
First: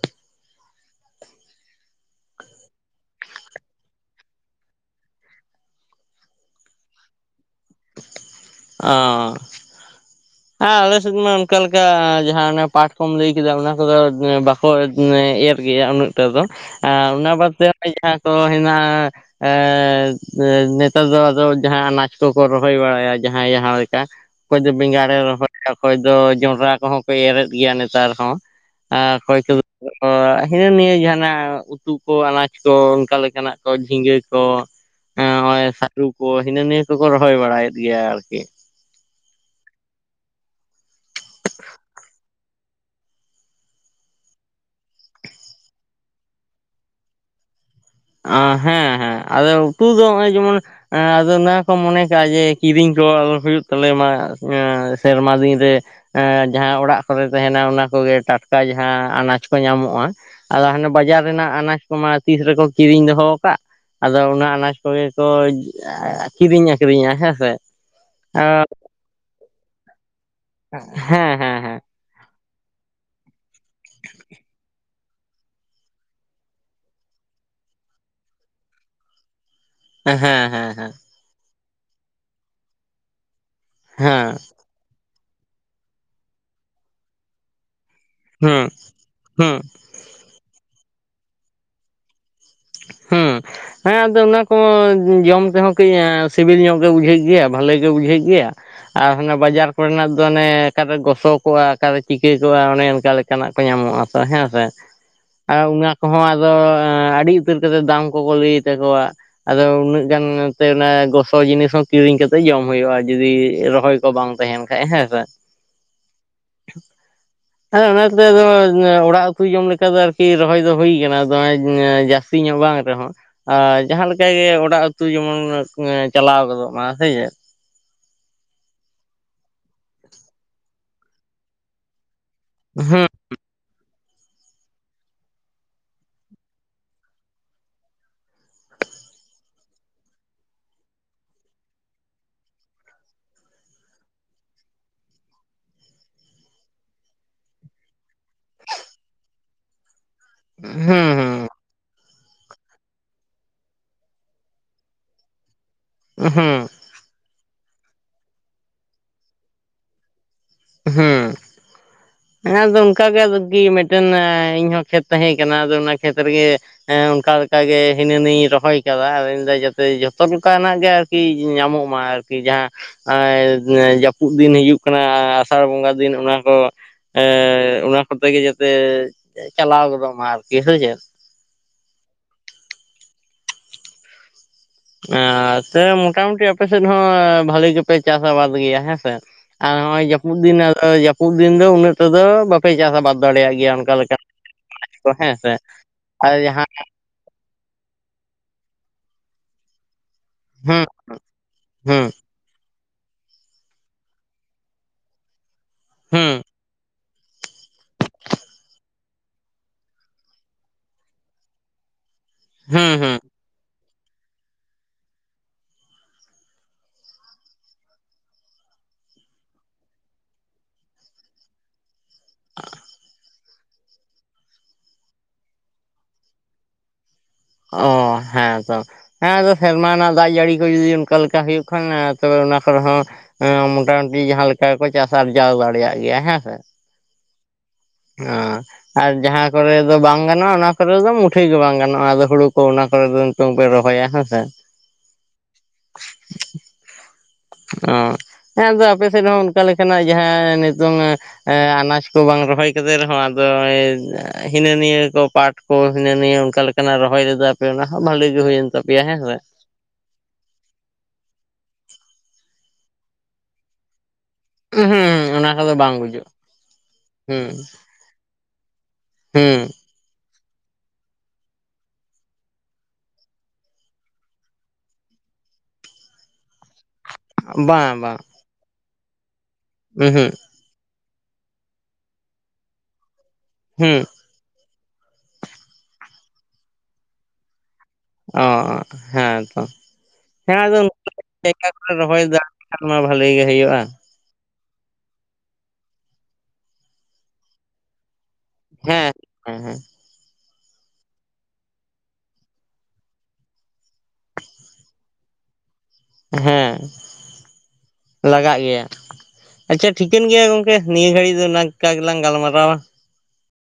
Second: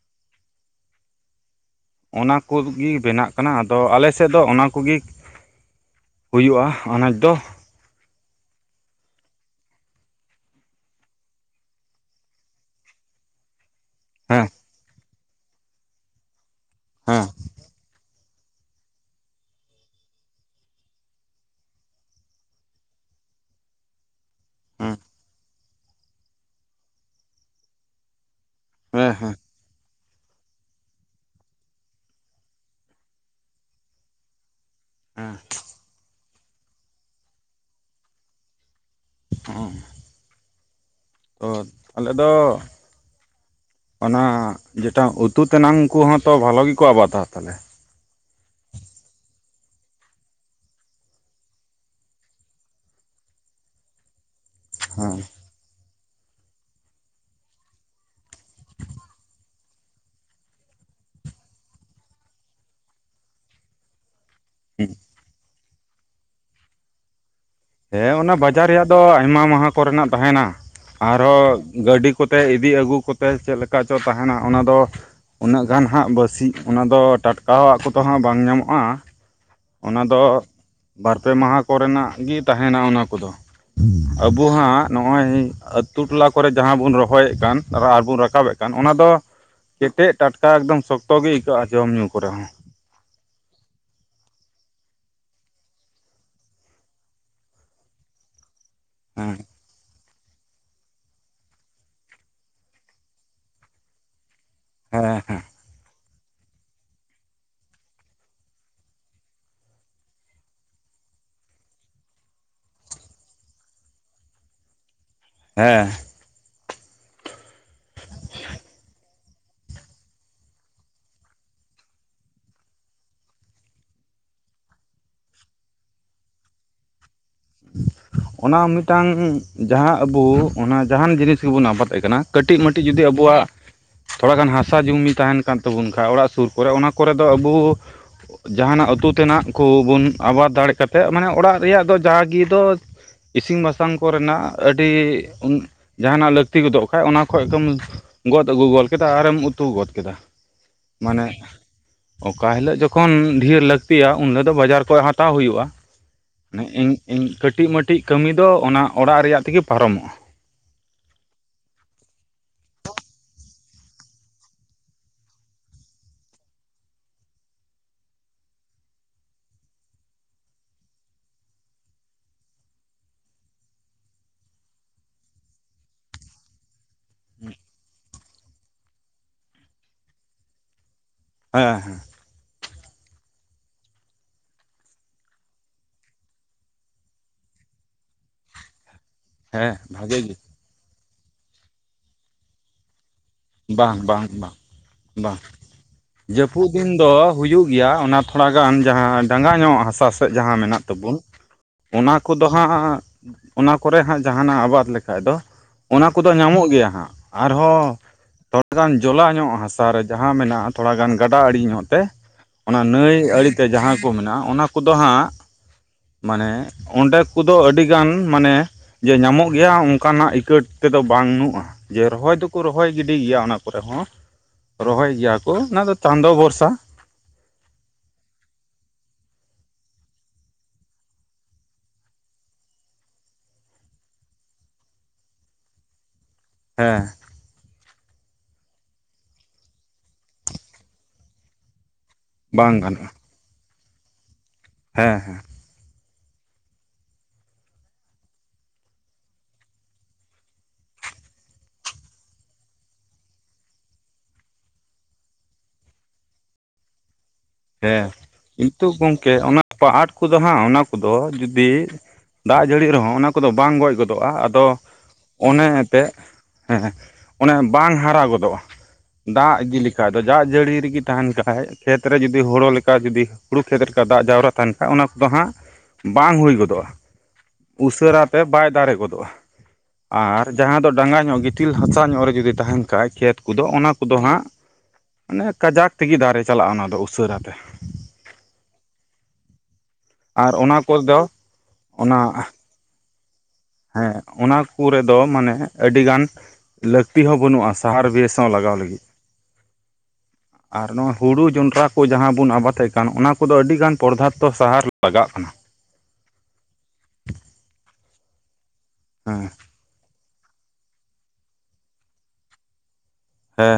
ᱚᱱᱟ ᱠᱚᱜᱤ ᱵᱮᱱᱟᱜ ᱠᱟᱱᱟ ᱟᱫᱚ ᱟᱞᱮᱥᱮᱫ ᱫᱚ ᱚᱱᱟ ᱠᱩᱜᱤ ᱦᱩᱭᱩᱜᱼᱟ ᱟᱱᱟᱪᱽ ᱫᱚ ᱚᱸᱻ ᱟᱨ ᱟᱞᱮᱥᱮᱫ ᱢᱟ ᱚᱱᱠᱟ ᱞᱮᱠᱟ ᱡᱟᱦᱟᱸ ᱚᱱᱮ ᱯᱟᱴ ᱠᱚᱚᱢ ᱞᱟᱹᱭ ᱠᱮᱫᱟ ᱚᱱᱟ ᱠᱚᱫᱚ ᱦᱮᱸ ᱵᱟᱠᱚ ᱮᱨ ᱜᱮᱭᱟ ᱩᱱᱟᱹᱜ ᱴᱟ ᱫᱚ ᱟᱨ ᱦᱮᱸ ᱚᱱᱟ ᱵᱟᱫᱮ ᱚᱱᱮ ᱡᱟᱦᱟᱸ ᱛᱚ ᱦᱱᱟᱜ-ᱟ, ᱮᱸᱫᱻ ᱱᱮᱛᱟᱨ ᱫᱚ ᱟᱫᱚ ᱡᱟᱦᱟᱸᱭ ᱟᱱᱟᱪᱽ ᱠᱚᱠᱚ ᱨᱚᱦᱚᱭ ᱵᱟᱲᱟᱭᱟ ᱡᱟᱦᱟᱸᱭ ᱡᱟᱦᱟᱸᱞᱮᱠᱟ, ᱚᱠᱚᱭ ᱫᱚ ᱦᱮᱸ ᱵᱮᱸᱜᱟᱲᱮ ᱨᱚᱦᱚᱭᱟ ᱚᱠᱚᱭ ᱫᱚ ᱡᱚᱸᱰᱨᱟ ᱠᱚᱦᱚᱸ ᱠᱚ ᱮᱨᱮᱫ ᱜᱮᱭᱟ ᱱᱮᱛᱟᱨ ᱦᱚᱸ᱾ ᱟᱸ ᱦᱮᱸ ᱚᱠᱚᱭ ᱠᱚ ᱚᱻ ᱦᱤᱱᱟᱹ ᱱᱤᱭᱟᱹ ᱡᱟᱦᱟᱸᱱᱟᱜ ᱩᱛᱩ ᱠᱚ ᱟᱱᱟᱪ ᱠᱚ ᱚᱱᱠᱟ ᱞᱮᱠᱟᱱᱟᱜ ᱠᱚ ᱡᱷᱤᱸᱜᱟᱹ ᱠᱚ, ᱮᱸ ᱦᱮᱸ ᱦᱚᱚᱜᱚᱭ ᱥᱟᱹᱨᱩ ᱠᱚ ᱦᱤᱱᱟᱹ ᱱᱤᱭᱟᱹ ᱠᱚᱠᱚ ᱨᱚᱦᱚᱭ ᱵᱟᱲᱟᱭᱮᱫ ᱜᱮᱭᱟ ᱟᱨᱠᱤ᱾ [unintelligible] ᱛᱚ ᱟᱞᱮ ᱫᱚ ᱚᱱᱟ ᱡᱮᱴᱟ ᱩᱛᱩ ᱛᱮᱱᱟᱝ ᱠᱚᱦᱚᱸ ᱛᱚ ᱵᱷᱟᱞᱚ ᱜᱤᱠᱚ ᱟᱵᱟᱫᱟ ᱛᱟᱞᱦᱮ? ᱚ ᱦᱮᱸ ᱦᱮᱸ ᱟᱫᱚ ᱩᱛᱩ ᱫᱚ ᱱᱚᱜ-ᱚᱭ ᱡᱮᱢᱚᱱ ᱮᱸ ᱟᱫᱚ ᱱᱚᱣᱟ ᱠᱚ ᱢᱚᱱᱮ ᱠᱟᱜ-ᱟ ᱡᱮ ᱠᱤᱨᱤᱧ ᱠᱚ ᱟᱞᱚ ᱦᱩᱭᱩᱜ ᱛᱟᱞᱮ ᱢᱟ᱾ ᱟᱸ ᱦᱮᱸ ᱦᱮᱸ ᱥᱮᱨᱢᱟ ᱫᱤᱱ ᱨᱮ᱾ ᱮᱸ ᱡᱟᱦᱟᱸ ᱚᱲᱟᱜ ᱠᱚᱨᱮ ᱛᱟᱦᱮᱱᱟ ᱚᱱᱟ ᱠᱚᱜᱮ ᱴᱟᱴᱠᱟ ᱡᱟᱦᱟᱸ ᱟᱱᱟᱪ ᱠᱚ ᱧᱟᱢᱚᱜ-ᱟ᱾ ᱟᱫᱚ ᱦᱟᱱᱮ ᱵᱟᱡᱟᱨ ᱨᱮᱱᱟᱜ ᱟᱱᱟᱪ ᱠᱚᱢᱟ ᱛᱤᱥ ᱨᱮᱠᱚ ᱠᱤᱨᱤᱧ ᱫᱚᱦᱚ ᱟᱠᱟᱜ ᱟᱫᱚ ᱚᱱᱟ ᱟᱱᱟᱪ ᱠᱚᱜᱮ ᱠᱚ, ᱠᱤᱨᱤᱧ ᱟᱠᱷᱨᱤᱧ ᱧᱮᱜ-ᱟ ᱦᱮᱸᱥᱮ? ᱦᱮᱸ ᱚᱱᱟ ᱵᱟᱡᱟᱨ ᱨᱮᱭᱟᱜ ᱫᱚ ᱟᱭᱢᱟ ᱢᱟᱦᱟ ᱠᱚᱨᱮᱱᱟᱜ ᱛᱟᱦᱮᱱᱟ ᱦᱮᱸ ᱟᱨᱦᱚᱸ ᱦᱮᱸ ᱜᱟᱹᱰᱤ ᱠᱚᱛᱮ ᱤᱫᱤ ᱟᱹᱜᱩ ᱠᱚᱛᱮ ᱪᱮᱫ ᱞᱮᱠᱟ ᱪᱚ ᱛᱟᱦᱮᱱᱟ, ᱚᱱᱟ ᱫᱚ ᱩᱱᱟᱹᱜ ᱜᱟᱱ ᱦᱟᱸᱜ ᱵᱟᱥᱤᱜ ᱚᱱᱟ ᱫᱚ ᱴᱟᱴᱠᱟᱼᱟᱜ ᱠᱚᱫᱚ ᱦᱟᱸᱜ ᱵᱟᱝ ᱧᱟᱢᱚᱜᱼᱟ᱾ ᱚᱱᱟ ᱦᱮᱸ ᱫᱚ ᱦᱮᱸ ᱦᱮᱸ ᱵᱟᱨ ᱯᱮ ᱢᱟᱦᱟ ᱠᱚᱨᱮᱱᱟᱜ ᱜᱮ ᱛᱟᱦᱮᱱᱟ ᱚᱱᱟ ᱠᱚᱫᱚ, ᱦᱮᱸ ᱟᱵᱩ ᱦᱟᱸᱜ ᱱᱚᱜᱼᱚᱭ ᱟᱸᱛᱩ ᱴᱚᱞᱟ ᱠᱚᱨᱮ ᱡᱟᱦᱟᱸ ᱵᱚᱱ ᱨᱚᱦᱚᱭᱮᱫ ᱠᱟᱱ ᱟᱨᱵᱚᱱ ᱨᱟᱠᱟᱵ ᱨᱟᱠᱟᱵᱮᱫ ᱦᱩᱸ ᱠᱟᱱ ᱚᱱᱟ ᱫᱚ ᱦᱩᱸ ᱠᱮᱸᱴᱮᱡ ᱴᱟᱴᱠᱟ ᱮᱠᱫᱚᱢ ᱥᱚᱠᱛᱚ ᱜᱮ ᱟᱹᱭᱠᱟᱹᱜᱼᱟ ᱡᱚᱢ ᱧᱩᱸ ᱠᱚᱨᱮ ᱦᱚᱸ ᱦᱮᱸ ᱦᱮᱸ ᱟᱫᱚ ᱚᱱᱟ ᱠᱚ ᱡᱚᱢ ᱛᱮᱦᱚᱸ ᱠᱟᱹᱡ ᱥᱤᱵᱤᱞ ᱧᱚᱜ ᱜᱮ ᱵᱩᱡᱷᱟᱹᱜ ᱜᱮᱭᱟ ᱵᱷᱟᱹᱞᱤ ᱜᱮ ᱵᱩᱡᱷᱟᱹᱜ ᱜᱮᱭᱟ᱾ ᱟᱨ ᱦᱟᱱᱟ ᱦᱮᱸ ᱵᱟᱡᱟᱨ ᱛᱟᱨᱯᱚᱨᱮ ᱱᱟᱜ ᱫᱚ ᱚᱱᱮ ᱚᱠᱟᱨᱮ ᱜᱚᱥᱚᱠᱚᱜᱼᱟ ᱚᱠᱟᱨᱮ ᱪᱤᱠᱟᱹ ᱠᱚᱜᱼᱟ ᱚᱱᱮ ᱚᱱᱠᱟ ᱞᱮᱠᱟᱱᱟᱜ ᱠᱚ ᱧᱟᱢᱚᱜᱼᱟ ᱛᱚ ᱦᱮᱸ ᱥᱮ ᱦᱮᱸ ᱦᱮᱸ ᱟᱨ ᱚᱱᱟ ᱠᱚᱦᱚᱸ ᱟᱫᱚ ᱟᱹᱰᱤ ᱩᱛᱟᱹᱨ ᱠᱟᱛᱮᱫ ᱫᱟᱢ ᱠᱚᱠᱚ ᱞᱟᱹᱭ ᱛᱟᱠᱚᱣᱟ᱾ ᱟᱫᱚ ᱩᱱᱟᱹᱜ ᱜᱟᱱ ᱱᱚᱛᱮ ᱚᱱᱟ ᱜᱚᱥᱚ ᱡᱤᱱᱤᱥ ᱦᱚᱸ ᱠᱤᱨᱤᱧ ᱠᱟᱛᱮᱜ ᱡᱚᱢ ᱦᱩᱭᱩᱜᱼᱟ ᱡᱩᱫᱤ ᱨᱚᱦᱚᱭ ᱠᱚ ᱵᱟᱝ ᱛᱟᱦᱮᱱ ᱦᱮᱸ ᱥᱮ ᱵᱟᱝ ᱦᱮᱸ ᱦᱮᱸ ᱚᱱᱟᱛᱮ ᱟᱫᱚ ᱚᱸᱲᱟᱜ ᱩᱸᱛᱩ ᱡᱚᱢ ᱞᱮᱠᱟ ᱫᱚ ᱟᱨᱠᱤ ᱨᱚᱦᱚᱭ ᱫᱚ ᱦᱩᱭ ᱟᱠᱟᱱᱟ ᱡᱟᱹᱥᱛᱤ ᱧᱚᱜ ᱵᱟᱝ ᱨᱮᱦᱚᱸ᱾ ᱟᱨ ᱡᱟᱦᱟᱸᱞᱮᱠᱟ ᱜᱮ ᱚᱸᱲᱟᱜ ᱩᱸᱛᱩ ᱡᱮᱢᱚᱱ ᱪᱟᱞᱟᱣ ᱜᱚᱫᱚᱜ ᱢᱟ ᱥᱮ ᱪᱮᱫ? ᱚᱱᱟ ᱢᱤᱫ ᱴᱟᱝ ᱡᱟᱦᱟᱸ ᱟᱵᱚ ᱚᱱᱟ ᱡᱟᱦᱟᱱ ᱡᱤᱱᱤᱥ ᱜᱮᱵᱚᱱ ᱟᱵᱟᱫᱽ ᱟᱠᱟᱱᱟ, ᱠᱟᱹᱴᱤᱡ ᱢᱟᱹᱴᱤᱡ ᱡᱩᱫᱤ ᱦᱩᱸ ᱟᱵᱚᱣᱟᱜ ᱛᱷᱚᱲᱟ ᱜᱟᱱ ᱦᱟᱥᱟ ᱡᱩᱢᱤ ᱛᱟᱦᱮᱱ ᱠᱟᱱ ᱛᱟᱵᱚᱱ ᱠᱷᱟᱡ ᱚᱸᱲᱟᱜ ᱥᱩᱨ ᱠᱚᱨᱮ ᱚᱱᱟ ᱠᱚᱨᱮ ᱫᱚ ᱟᱵᱚ ᱡᱟᱦᱟᱱᱟᱜ ᱩᱸᱛᱩ ᱛᱮᱱᱟᱜ ᱠᱚᱵᱚᱱ ᱟᱵᱟᱫᱽ ᱫᱟᱲᱮᱸ ᱠᱟᱛᱮᱫ ᱢᱟᱱᱮ ᱚᱸᱲᱟᱜ ᱨᱮᱭᱟᱜ ᱫᱚ ᱡᱟᱦᱟᱜᱮ ᱫᱚ ᱤᱥᱤᱱ ᱵᱟᱥᱟᱝ ᱠᱚᱨᱮᱱᱟᱜ ᱟᱹᱰᱤ ᱡᱟᱦᱟᱱᱟᱜ ᱞᱟᱹᱠᱛᱤ ᱜᱚᱫᱚᱜ ᱠᱷᱟᱡ ᱚᱱᱟ ᱠᱷᱚᱱ ᱜᱮᱢ ᱜᱚᱫ ᱟᱹᱜᱩ ᱜᱚᱫ ᱠᱮᱫᱟ ᱟᱨᱮᱢ ᱩᱛᱩ ᱜᱚᱫ ᱠᱮᱫᱟ, ᱢᱟᱱᱮ ᱦᱩᱸ ᱚᱠᱟ ᱦᱤᱞᱚᱜ ᱡᱚᱠᱷᱚᱱ ᱰᱷᱮᱨ ᱞᱟᱹᱠᱛᱤᱜᱼᱟ ᱩᱱ ᱦᱤᱞᱚᱜ ᱫᱚ ᱵᱟᱡᱟᱨ ᱠᱷᱚᱡ ᱦᱟᱛᱟᱣ ᱦᱩᱭᱩᱜᱼᱟ᱾ ᱦᱩᱸ ᱢᱟᱱᱮ ᱦᱩᱸ ᱤᱧ ᱠᱟᱹᱴᱤᱡᱼᱢᱟᱹᱴᱤᱡ ᱠᱟᱹᱢᱤ ᱫᱚ ᱚᱱᱟ ᱚᱸᱲᱟᱜ ᱨᱮᱭᱟᱜ ᱛᱮᱜᱮ ᱯᱟᱨᱚᱢᱚᱜᱼᱟ᱾ ᱦᱩᱸ ᱦᱮᱸ ᱟᱫᱚ ᱚᱱᱠᱟ ᱜᱮ ᱟᱨᱠᱤ ᱢᱤᱫᱴᱮᱱ ᱤᱧ ᱦᱚᱸ ᱠᱷᱮᱛ ᱛᱟᱦᱮᱸ ᱠᱟᱱᱟ ᱟᱫᱚ ᱚᱱᱟ ᱠᱷᱮᱛ ᱨᱮᱜᱮ ᱦᱮᱸ ᱚᱱᱠᱟ ᱞᱮᱠᱟ ᱜᱮ ᱦᱤᱱᱟᱹ ᱱᱤᱭᱟᱧ ᱨᱚᱦᱚᱭ ᱟᱠᱟᱫᱟ ᱟᱨ ᱤᱧ ᱢᱮᱱᱫᱟ ᱡᱟᱛᱮ ᱡᱷᱚᱛᱚ ᱞᱮᱠᱟᱱᱟᱜ ᱜᱮ ᱟᱨᱠᱤ ᱧᱟᱢᱚᱜ ᱢᱟ ᱟᱨᱠᱤ ᱡᱟᱦᱟᱸ ᱡᱟᱹᱯᱩᱫ ᱫᱤᱱ ᱦᱤᱡᱩᱜ ᱠᱟᱱᱟ ᱟᱸᱥᱟᱲ ᱵᱚᱸᱜᱟ ᱫᱤᱱ ᱚᱱᱟ ᱠᱚ ᱮᱻ ᱠᱚᱛᱮ ᱜᱮ ᱡᱟᱛᱮ ᱪᱟᱞᱟᱣ ᱜᱚᱫᱚᱜ ᱢᱟ ᱟᱨᱠᱤ ᱥᱮ ᱪᱮᱫ? ᱦᱮᱸ ᱦᱮᱸ ᱮ ᱥᱮ ᱢᱚᱴᱟᱢᱩᱴᱤ ᱟᱯᱮᱥᱮᱫ ᱦᱚᱸ ᱵᱷᱟᱹᱞᱤ ᱜᱮᱯᱮ ᱪᱟᱥ ᱟᱵᱟᱫᱽ ᱜᱮᱭᱟ ᱦᱮᱸᱥᱮ? ᱟᱨ ᱦᱮᱸ ᱱᱚᱜᱼᱚᱭ ᱵᱷᱟᱜᱮ ᱜᱮ ᱡᱟᱹᱯᱩᱫ ᱫᱤᱱ ᱡᱟᱹᱯᱩᱫ ᱫᱤᱱ ᱫᱚ ᱩᱱᱟᱹᱜ ᱴᱟᱫᱚ ᱵᱟᱯᱮ ᱪᱟᱥ ᱟᱵᱟᱫᱽ ᱫᱟᱲᱮᱭᱟᱜ ᱜᱮᱭᱟ ᱚᱱᱠᱟ ᱵᱟᱝ ᱞᱮᱠᱟ ᱵᱟᱝ ᱵᱟᱝ [unintelligible] ᱦᱮᱸ ᱵᱟᱝ ᱥᱮ ᱟᱨ ᱡᱟᱦᱟᱸ ᱡᱟᱹᱯᱩᱫ ᱫᱤᱱ ᱫᱚ ᱦᱩᱭᱩᱜ ᱜᱮᱭᱟ ᱚᱱᱟ ᱛᱷᱚᱲᱟ ᱜᱟᱱ ᱡᱟᱦᱟᱸ ᱰᱟᱸᱜᱟ ᱧᱚᱜ ᱦᱟᱥᱟ ᱡᱟᱦᱟᱸ ᱦᱩᱸ ᱢᱮᱱᱟᱜ ᱛᱟᱵᱚᱱ ᱦᱩᱸ ᱚᱱᱟ ᱠᱚᱫᱚ ᱦᱟᱸᱜ ᱚᱱᱟ ᱠᱚᱨᱮ ᱦᱟᱸᱜ ᱡᱟᱦᱟᱱᱟᱜ ᱟᱵᱟᱫᱽ ᱞᱮᱠᱷᱟᱡ ᱫᱚ ᱚᱱᱟ ᱠᱚᱫᱚ ᱦᱩᱸ ᱧᱟᱢᱚᱜ ᱜᱮᱭᱟ ᱦᱟᱸᱜ ᱟᱨᱦᱚᱸ ᱛᱷᱚᱲᱟ ᱜᱟᱱ ᱡᱚᱞᱟᱧᱚᱜ ᱦᱟᱥᱟᱨᱮ ᱡᱟᱦᱟᱸ ᱢᱮᱱᱟᱜᱼᱟ ᱛᱷᱚᱲᱟ ᱜᱟᱱ ᱜᱟᱸᱰᱟ ᱟᱸᱲᱮ ᱧᱚᱜ ᱛᱮ ᱚᱱᱟ ᱦᱩᱸ ᱱᱟᱹᱭ ᱦᱩᱸ ᱟᱸᱲᱮᱛᱮ ᱡᱟᱦᱟᱸ ᱠᱚ ᱢᱮᱱᱟᱜᱼᱟ ᱚᱱᱟ ᱠᱚᱫᱚ ᱦᱟᱸᱜ ᱢᱟᱱᱮ ᱚᱸᱰᱮ ᱠᱚᱫᱚ ᱟᱹᱰᱤᱜᱟᱱ ᱢᱟᱱᱮ ᱡᱮ ᱧᱟᱢᱚᱜ ᱜᱮᱭᱟ ᱚᱱᱠᱟᱱᱟᱜ ᱤᱠᱟᱹᱴ ᱛᱮᱫᱚ ᱵᱟᱹᱱᱩᱜᱼᱟ ᱡᱮ ᱨᱚᱦᱚᱭ ᱫᱚᱠᱚ ᱨᱚᱦᱚᱭ ᱜᱤ ᱴᱷᱤᱠ ᱜᱮᱭᱟ ᱚᱱᱟ ᱠᱚᱨᱮ ᱦᱚᱸ ᱨᱚᱦᱚᱭ ᱜᱮᱭᱟ ᱠᱚ ᱚᱱᱟᱫᱚ ᱪᱟᱸᱫᱚ ᱵᱷᱚᱨᱥᱟ ᱚ ᱦᱮᱸ ᱛᱚ ᱦᱮᱸ ᱟᱫᱚ ᱥᱮᱨᱢᱟ ᱨᱮᱱᱟᱜ ᱫᱟᱜ ᱡᱟᱹᱲᱤ ᱠᱚ ᱡᱩᱫᱤ ᱚᱱᱠᱟ ᱞᱮᱠᱟ ᱦᱩᱭᱩᱜ ᱠᱷᱟᱱ ᱛᱚᱵᱮ ᱚᱱᱟ ᱠᱚᱨᱮ ᱦᱚᱸ ᱢᱚᱴᱟᱢᱩᱴᱤ ᱡᱟᱦᱟᱸ ᱞᱮᱠᱟ ᱠᱚ ᱪᱟᱥ ᱟᱨᱡᱟᱣ ᱫᱟᱲᱮᱭᱟᱜ ᱜᱮᱭᱟ ᱦᱮᱸᱥᱮ ᱦᱮᱸ ᱚ ᱟᱨ ᱡᱟᱦᱟᱸ ᱠᱚᱨᱮ ᱫᱚ ᱵᱟᱝ ᱜᱟᱱᱚᱜᱼᱟ ᱚᱱᱟ ᱠᱚᱨᱮ ᱫᱚ ᱢᱩᱴᱷᱟᱹᱭ ᱜᱮ ᱵᱟᱝ ᱜᱟᱱᱚᱜᱼᱟ ᱟᱫᱚ ᱦᱩᱲᱩ ᱠᱚ ᱵᱟᱝ ᱚᱱᱟ ᱠᱚᱨᱮ ᱜᱟᱱᱚᱜᱼᱟ ᱫᱚ ᱱᱤᱛᱚᱝ ᱯᱮ ᱨᱚᱦᱚᱭᱟ ᱦᱮᱸᱥᱮ ᱦᱮᱸ ᱦᱮᱸ ᱚ ᱦᱮᱸ ᱟᱫᱚ ᱟᱯᱮᱥᱮᱫ ᱦᱚᱸ ᱚᱱᱠᱟ ᱞᱮᱠᱟᱱᱟᱜ ᱡᱟᱦᱟᱸ ᱱᱤᱛᱚᱝ ᱟᱱᱟᱡ ᱠᱚ ᱵᱟᱝ ᱨᱚᱦᱚᱭ ᱠᱟᱛᱮ ᱨᱮᱦᱚᱸ ᱟᱫᱚ ᱦᱤᱱᱟᱹ ᱱᱤᱭᱟᱹ ᱠᱚ ᱯᱟᱴ ᱠᱚ ᱦᱤᱱᱟᱹ ᱱᱤᱭᱟᱹ ᱚᱱᱠᱟ ᱞᱮᱠᱟᱱᱟᱜ ᱨᱚᱦᱚᱭ ᱞᱮᱫᱟ ᱛᱮ ᱚᱱᱟ ᱦᱚᱸ ᱵᱷᱟᱞᱤ ᱜᱮ ᱦᱩᱭᱮᱱ ᱛᱟᱯᱮᱭᱟ ᱦᱮᱸᱥᱮᱸ ᱟᱯᱟ ᱟᱴ ᱠᱚᱫᱚ ᱦᱟᱸᱜ ᱚᱱᱟ ᱠᱚᱫᱚ ᱡᱩᱫᱤ ᱫᱟᱜ ᱡᱟᱹᱲᱤ ᱨᱮᱦᱚᱸ ᱚᱱᱟ ᱠᱚᱫᱚ ᱵᱟᱝ ᱜᱚᱡ ᱜᱚᱫᱚᱜᱼᱟ ᱟᱫᱚ ᱩᱸᱦᱩᱸ ᱚᱱᱟ ᱚᱱᱮ ᱠᱚᱫᱚ ᱵᱟᱝ ᱮᱱᱛᱮᱫ ᱵᱩᱡᱩᱜᱼᱟ ᱦᱮᱸ ᱦᱩᱸ ᱚᱱᱮ ᱵᱟᱝ ᱦᱟᱨᱟ ᱜᱚᱫᱚᱜᱼᱟ ᱦᱩᱸ ᱫᱟᱜ ᱤᱫᱤ ᱞᱮᱠᱷᱟᱡ ᱫᱚ ᱫᱟᱜ ᱡᱟᱹᱲᱤ ᱨᱮᱜᱮ ᱛᱟᱦᱮᱱ ᱠᱷᱟᱡ ᱠᱷᱮᱛᱨᱮ ᱡᱩᱫᱤ ᱡᱩᱫᱤ ᱦᱳ‍ᱸᱲᱳ ᱞᱮᱠᱟ ᱡᱩᱫᱤ ᱦᱩᱸᱲᱩ ᱠᱷᱮᱸᱛ ᱞᱮᱠᱟ ᱫᱟᱜ ᱡᱟᱣᱨᱟ ᱛᱟᱦᱮᱱ ᱠᱷᱟᱡ ᱚᱱᱟ ᱠᱚᱫᱚ ᱦᱟᱸᱜ ᱵᱟᱝ ᱦᱩᱭ ᱜᱚᱫᱚᱜᱼᱟ ᱵᱟᱝ ᱵᱟᱝ ᱩᱥᱟᱹᱨᱟᱛᱮ ᱵᱟᱭ ᱫᱟᱨᱮ ᱜᱚᱫᱚᱜᱼᱟ ᱩᱸᱦᱩᱸᱜ ᱟᱨ ᱡᱟᱦᱟᱸ ᱫᱚ ᱰᱟᱸᱜᱟ ᱧᱚᱜ ᱜᱤᱛᱤᱞ ᱦᱟᱥᱟ ᱧᱚᱜ ᱨᱮ ᱡᱩᱫᱤ ᱛᱟᱦᱮᱱ ᱠᱷᱟᱡ ᱠᱷᱮᱸᱛ ᱠᱚᱫᱚ ᱚᱱᱟ ᱦᱩᱸ ᱠᱚᱫᱚ ᱦᱟᱸᱜ ᱚᱱᱮ ᱠᱟᱡᱟᱠ ᱛᱮᱜᱮ ᱫᱟᱨᱮ ᱪᱟᱞᱟᱜᱼᱟ ᱚᱱᱟ ᱫᱚ ᱩᱥᱟᱹᱨᱟᱛᱮ᱾ ᱚ ᱦᱮᱸ ᱛᱚ ᱟᱨ ᱦᱮᱸ ᱟᱫᱚ ᱚᱱᱟ ᱠᱚᱫᱚ ᱡᱟᱭᱜᱟ ᱠᱚᱞᱮ ᱚᱱᱟ ᱨᱚᱦᱚᱭ ᱫᱟ ᱮᱱᱠᱷᱟᱱ ᱢᱟ ᱵᱷᱟᱹᱞᱤ ᱜᱮ ᱦᱩᱭᱩᱜᱼᱟ ᱦᱮᱸ ᱚᱱᱟ ᱠᱚ ᱨᱮ ᱫᱚ ᱢᱟᱱᱮ ᱟᱹᱰᱤ ᱜᱟᱱ ᱞᱟᱹᱠᱛᱤ ᱦᱚᱸ ᱵᱟᱹᱱᱩᱜᱼᱟ ᱥᱮ ᱥᱟᱦᱟᱨ ᱵᱮᱥ ᱥᱟᱶ ᱞᱟᱜᱟᱣ ᱞᱟᱹᱜᱤᱫ ᱦᱮᱸ [inaudible] ᱟᱨ ᱱᱚᱣᱟ ᱦᱳᱲᱳ ᱡᱚᱱᱰᱨᱟ ᱠᱚ ᱡᱟᱦᱟᱸ ᱵᱚᱱ ᱟᱵᱟᱫᱮᱫ ᱠᱟᱱ ᱚᱱᱟ ᱠᱚᱫᱚ ᱟᱹᱰᱤ ᱜᱟᱱ ᱯᱚᱫᱷᱟᱨᱛᱚ ᱥᱟᱦᱟᱨ ᱞᱟᱜᱟᱜ ᱠᱟᱱᱟ ᱦᱮᱸ ᱞᱟᱜᱟᱜ ᱜᱮᱭᱟ ᱦᱮᱸ ᱟᱪᱪᱷᱟ ᱴᱷᱤᱠᱟᱹᱱ ᱜᱮᱭᱟ ᱜᱚᱝᱠᱮ ᱱᱤᱭᱟᱹ ᱜᱷᱟᱹᱲᱤᱡ ᱫᱚ ᱚᱱᱟᱠᱟ ᱜᱮᱞᱟᱝ ᱜᱟᱞᱢᱟᱨᱟᱣᱟ ᱦᱮᱸ